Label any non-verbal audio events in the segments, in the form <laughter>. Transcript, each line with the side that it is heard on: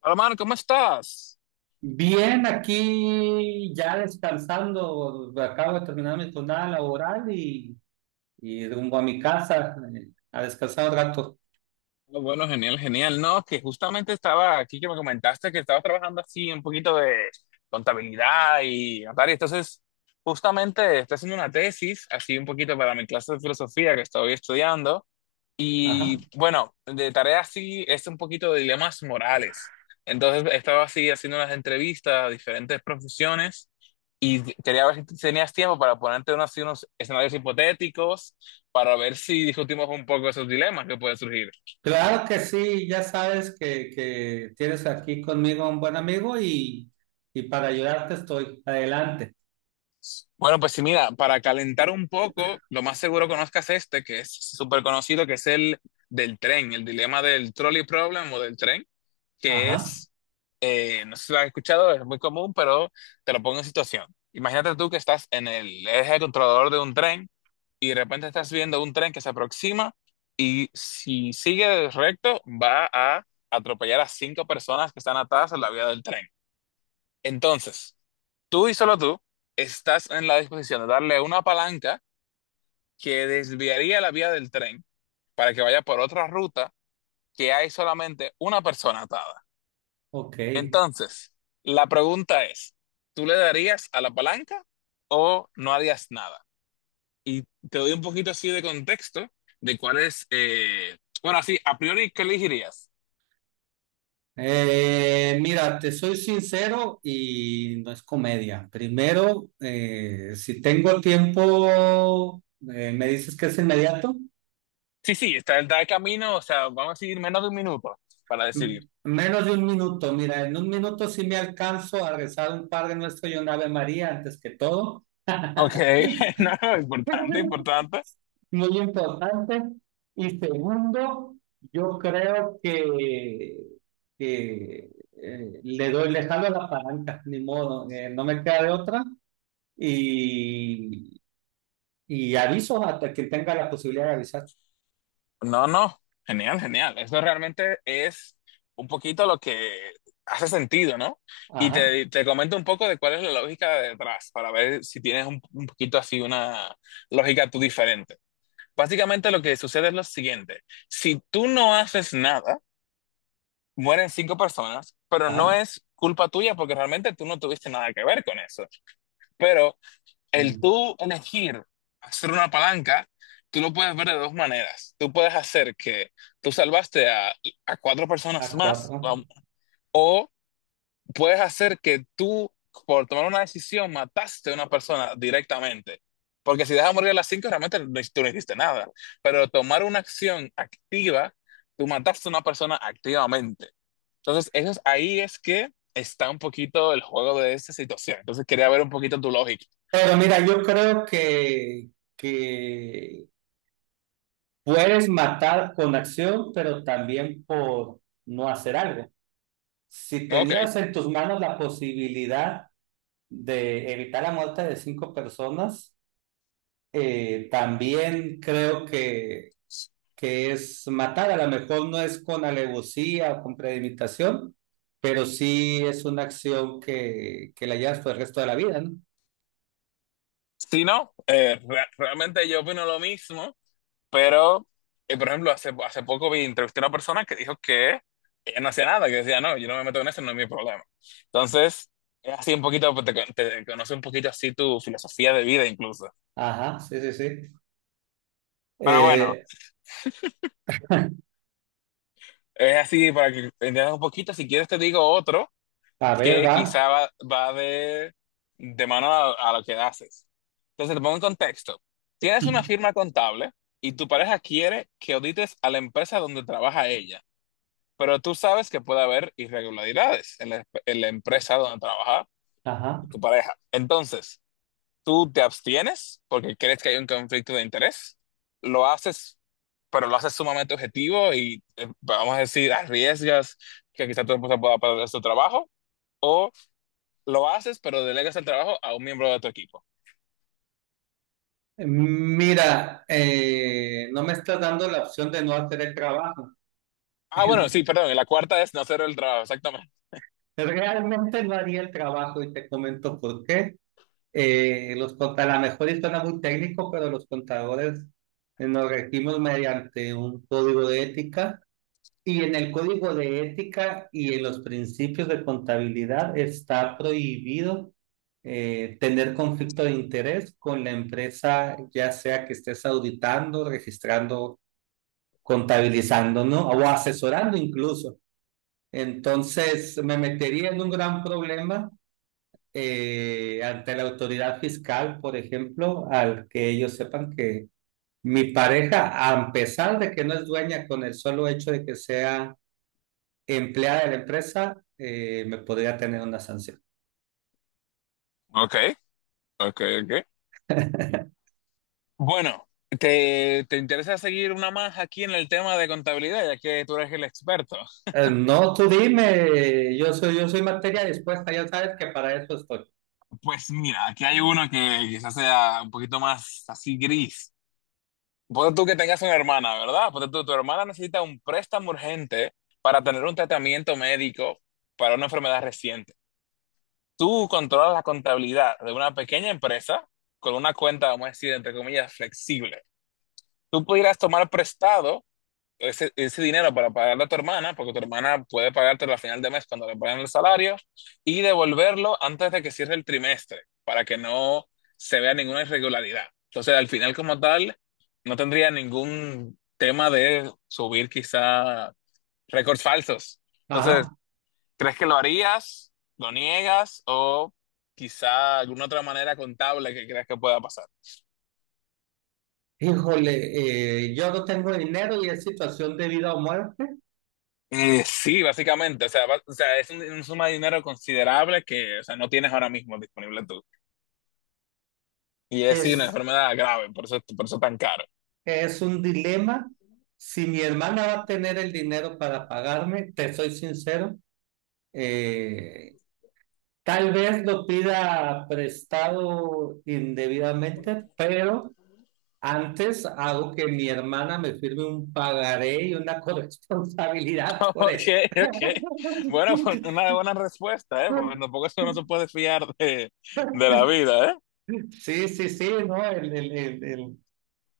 left: Hola, Mar, ¿cómo estás?
right: Bien, aquí ya descansando, acabo de terminar mi jornada laboral y rumbo a mi casa a descansar un rato.
left: Ah, bueno, genial, genial. No, que justamente estaba aquí que me comentaste que estabas trabajando así un poquito de contabilidad y tal. Y entonces, justamente estoy haciendo una tesis, así un poquito para mi clase de filosofía que estoy estudiando.
right: Ajá.
left: Y bueno, de tarea sí es un poquito de dilemas morales. Entonces estaba así haciendo unas entrevistas a diferentes profesiones y quería ver si tenías tiempo para ponerte unos, así unos escenarios hipotéticos para ver si discutimos un poco esos dilemas que pueden surgir.
right: Claro que sí, ya sabes que tienes aquí conmigo a un buen amigo y para ayudarte estoy. Adelante.
left: Bueno, pues sí, mira, para calentar un poco, lo más seguro conozcas este, que es súper conocido, que es el del tren, el dilema del trolley problem o del tren. Que
right: Ajá,
left: es, no sé si lo has escuchado, es muy común, pero te lo pongo en situación. Imagínate tú que estás en el eje controlador de un tren y de repente estás viendo un tren que se aproxima y si sigue recto va a atropellar a cinco personas que están atadas a la vía del tren. Entonces, tú y solo tú estás en la disposición de darle una palanca que desviaría la vía del tren para que vaya por otra ruta que hay solamente una persona atada.
right: ok.
left: Entonces, la pregunta es, ¿tú le darías a la palanca o no harías nada? Y te doy un poquito así de contexto de cuál es, bueno, así, a priori, ¿qué elegirías?
right: Mira, te soy sincero y no es comedia. Primero, si tengo tiempo, ¿me dices que es inmediato?
left: Sí, sí, está el camino, o sea, vamos a seguir menos de un minuto para decidir.
right: Menos de un minuto, mira, en un minuto sí me alcanzo a rezar un Padre Nuestro y un Ave María antes que todo.
left: Ok,
right: <laughs>
left: <laughs> no, importante, importante.
right: Muy importante. Y segundo, yo creo que, le doy, le jalo la palanca, ni modo, no me queda de otra. Y, y aviso a quien tenga la posibilidad de avisar.
left: No, no, genial, genial. Eso realmente es un poquito lo que hace sentido, ¿no? Y
right: Ajá,
left: te comento un poco de cuál es la lógica de detrás, para ver si tienes un poquito así una lógica tú diferente. Básicamente lo que sucede es lo siguiente. Si tú no haces nada, mueren cinco personas, pero no
right: ajá,
left: es culpa tuya porque realmente tú no tuviste nada que ver con eso. Pero el
right: mm,
left: tú elegir hacer una palanca, tú lo puedes ver de dos maneras. Tú puedes hacer que tú salvaste a cuatro personas
right: a
left: más,
right: cuatro.
left: vamos, o puedes hacer que tú, por tomar una decisión, mataste a una persona directamente. Porque si dejas morir a las cinco, realmente no, tú no hiciste nada. Pero tomar una acción activa, tú mataste a una persona activamente. Entonces, ahí es que está un poquito el juego de esta situación. Entonces, quería ver un poquito tu lógica.
right: Pero mira, yo creo que puedes matar con acción, pero también por no hacer algo. Si
left: Ok.
right: tenías en tus manos la posibilidad de evitar la muerte de cinco personas, también creo que es matar. A lo mejor no es con alevosía o con premeditación, pero sí es una acción que la llevas por el resto de la vida, ¿no?
left: Sí, no, realmente yo opino lo mismo, pero, por ejemplo, hace poco entrevisté a una persona que dijo que ella no hacía nada, que decía, no, yo no me meto en eso, no es mi problema. Entonces, es así un poquito, pues, te conoce un poquito así tu filosofía de vida incluso.
right: Ajá, sí, sí, sí.
left: Pero bueno,
right: Eh,
left: es así para que entiendas un poquito, si quieres te digo otro,
right: a ver,
left: que
right: va.
left: quizá va de mano a lo que haces. Entonces, te pongo en contexto. Tienes una firma contable y tu pareja quiere que audites a la empresa donde trabaja ella, pero tú sabes que puede haber irregularidades en la empresa donde trabaja
right: Ajá.
left: tu pareja. Entonces, tú te abstienes porque crees que hay un conflicto de interés, lo haces, pero lo haces sumamente objetivo y, vamos a decir, arriesgas que quizá tu esposa pueda perder su trabajo o lo haces, pero delegas el trabajo a un miembro de tu equipo.
right: Mira, no me está dando la opción de no hacer el trabajo.
left: Ah, bueno,
right: <laughs>
left: sí, perdón, y la cuarta es no hacer el trabajo, exactamente.
right: Realmente no haría el trabajo y te comento por qué. A lo mejor y suena muy técnico, pero los contadores nos regimos mediante un código de ética, y en el código de ética y en los principios de contabilidad está prohibido tener conflicto de interés con la empresa, ya sea que estés auditando, registrando, contabilizándonos o asesorando incluso. Entonces me metería en un gran problema ante la autoridad fiscal, por ejemplo, al que ellos sepan que mi pareja, a pesar de que no es dueña, con el solo hecho de que sea empleada de la empresa, me podría tener una sanción.
left: Ok, ok, ok. Bueno, ¿te interesa seguir una más aquí en el tema de contabilidad, ya que tú eres el experto?
right: No, tú dime, yo soy materia dispuesta, ya sabes que para eso estoy.
left: Pues mira, aquí hay uno que quizás sea un poquito más así gris. Ponte tú que tengas una hermana, ¿verdad? Ponte tú, tu hermana necesita un préstamo urgente para tener un tratamiento médico para una enfermedad reciente. Tú controlas la contabilidad de una pequeña empresa con una cuenta, vamos a decir, entre comillas, flexible. Tú pudieras tomar prestado ese dinero para pagarle a tu hermana, porque tu hermana puede pagártelo al final de mes cuando le paguen el salario, y devolverlo antes de que cierre el trimestre, para que no se vea ninguna irregularidad. Entonces, al final, como tal, no tendría ningún tema de subir quizá récords falsos. Entonces,
right: Ajá.
left: ¿crees que lo harías? ¿Lo niegas? ¿O quizá alguna otra manera contable que creas que pueda pasar?
right: Híjole, yo no tengo dinero y es situación de vida o muerte.
left: Sí, básicamente. O sea, o sea, es una suma de dinero considerable que, o sea, no tienes ahora mismo disponible tú. Y es sí, una
right: Es,
left: enfermedad grave, por eso tan caro.
right: es un dilema. Si mi hermana va a tener el dinero para pagarme, te soy sincero, eh, tal vez lo pida prestado indebidamente, pero antes hago que mi hermana me firme un pagaré y una <laughs>
left: <laughs>
right: corresponsabilidad por eso.
left: Ok, ok.
right: <laughs>
left: Bueno, pues una buena respuesta, ¿eh? Porque tampoco eso no se puede fiar de la vida, ¿eh?
right: Sí, sí, sí, ¿no? El, el- el- el-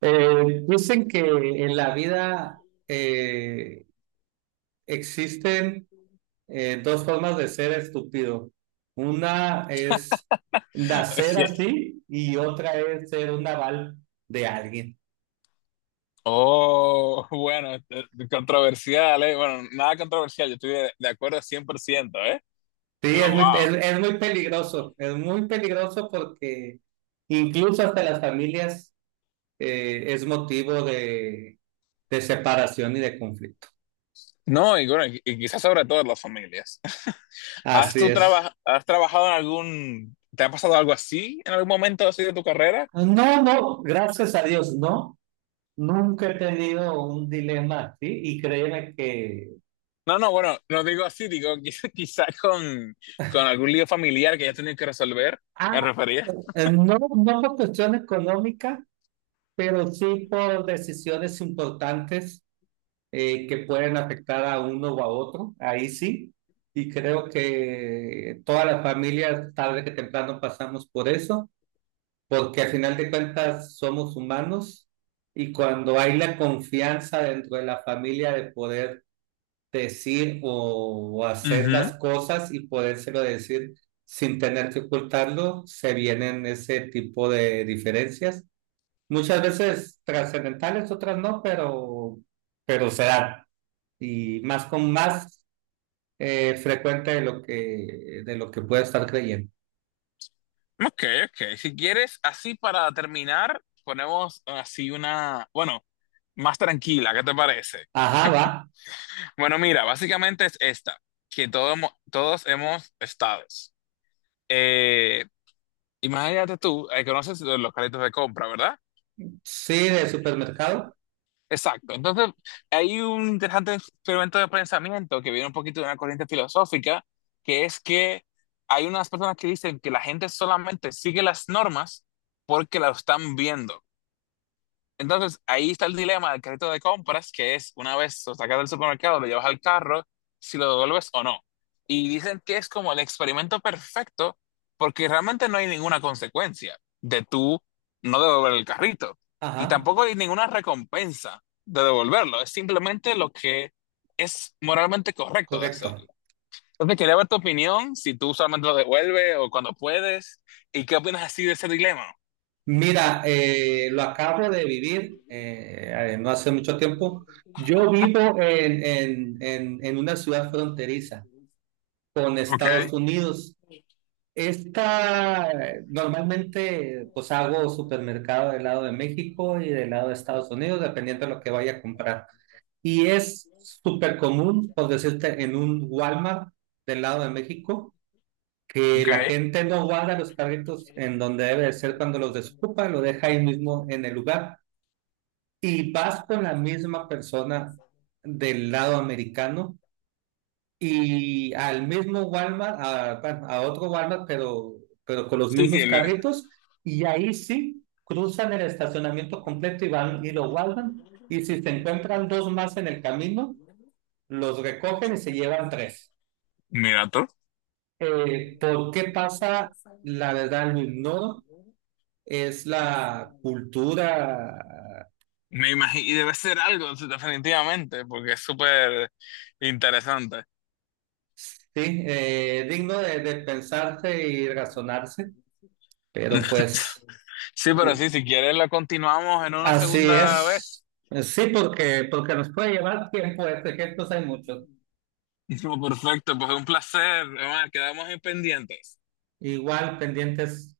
right: eh, Dicen que en la vida eh, existen dos formas de ser estúpido. Una es nacer
left: Ok.
right: así y otra es ser un naval de alguien.
left: Oh, bueno, controversial, ¿eh? Bueno, nada controversial, yo estoy de acuerdo 100%, ¿eh?
right: Sí,
left: Pero wow.
right: es muy peligroso porque incluso hasta las familias es motivo de separación y de conflicto.
left: No, y, bueno, y quizás sobre todo en las familias. ¿Has
right: Así
left: tú
right: es.
left: traba- has trabajado en algún, te ha pasado algo así en algún momento así de tu carrera?
right: No, no, gracias a Dios, no. Nunca he tenido un dilema así y créeme que...
left: No, no, bueno, no digo así, digo <laughs> quizás con, con algún lío familiar que ya tenido que resolver,
right: Ah,
left: me refería.
right: no, no por cuestión económica, pero sí por decisiones importantes que pueden afectar a uno o a otro, ahí sí. Y creo que todas las familias tarde que temprano pasamos por eso, porque al final de cuentas somos humanos, y cuando hay la confianza dentro de la familia de poder decir o hacer
left: Ujú.
right: las cosas y podérselo decir sin tener que ocultarlo, se vienen ese tipo de diferencias. Muchas veces trascendentales, otras no, pero se dan. Y más, con más frecuente de lo que puede estar creyendo.
left: Ok, ok. Si quieres, así para terminar, ponemos así una, bueno, más tranquila, ¿qué te parece?
right: Ajá, va.
left: Bueno, mira, básicamente es esta, que todos hemos estado. Eh, Imagínate tú, conoces los localitos de compra, ¿verdad?
right: Sí, de supermercado.
left: Exacto. Entonces, hay un interesante experimento de pensamiento que viene un poquito de una corriente filosófica, que es que hay unas personas que dicen que la gente solamente sigue las normas porque las están viendo. Entonces, ahí está el dilema del carrito de compras, que es una vez lo sacas del supermercado, lo llevas al carro, si lo devuelves o no. Y dicen que es como el experimento perfecto, porque realmente no hay ninguna consecuencia de tú no devolver el carrito. Y
right: Ajá,
left: tampoco hay ninguna recompensa de devolverlo. Es simplemente lo que es moralmente correcto de hacer.
right: correcto.
left: Entonces, quería ver tu opinión, si tú solamente lo devuelves o cuando puedes, y qué opinas así de ese dilema.
right: Mira, lo acabo de vivir no hace mucho tiempo. Yo vivo en una ciudad fronteriza con
left: Ok,
right: Estados Unidos. Esta, normalmente, pues hago supermercado del lado de México y del lado de Estados Unidos, dependiendo de lo que vaya a comprar. Y es súper común, por decirte, en un Walmart del lado de México, que la
left: ok.
right: gente no guarda los carritos en donde debe de ser cuando los desocupa, lo deja ahí mismo en el lugar. Y vas con la misma persona del lado americano y al mismo Walmart, a, bueno, a otro Walmart, pero con los
left: Sí,
right: mismos
left: sí,
right: carritos, y ahí sí cruzan el estacionamiento completo y van y lo guardan, y si se encuentran dos más en el camino, los recogen y se llevan tres.
left: mira tú.
right: ¿Por qué pasa? La verdad lo ignoro, es la cultura,
left: Me imagino, y debe ser algo, sí, definitivamente, porque es súper interesante.
right: sí, digno de pensarse y razonarse, pero
left: <laughs>
right: pues...
left: Sí, pero
right: eh,
left: sí, si quieres la continuamos en una
right: Así
left: segunda
right: es.
left: vez.
right: Sí, porque, porque nos puede llevar tiempo, este, ejemplos hay muchos.
left: <laughs> Perfecto, pues fue un placer. Además, quedamos en pendientes.
right: Igual pendientes.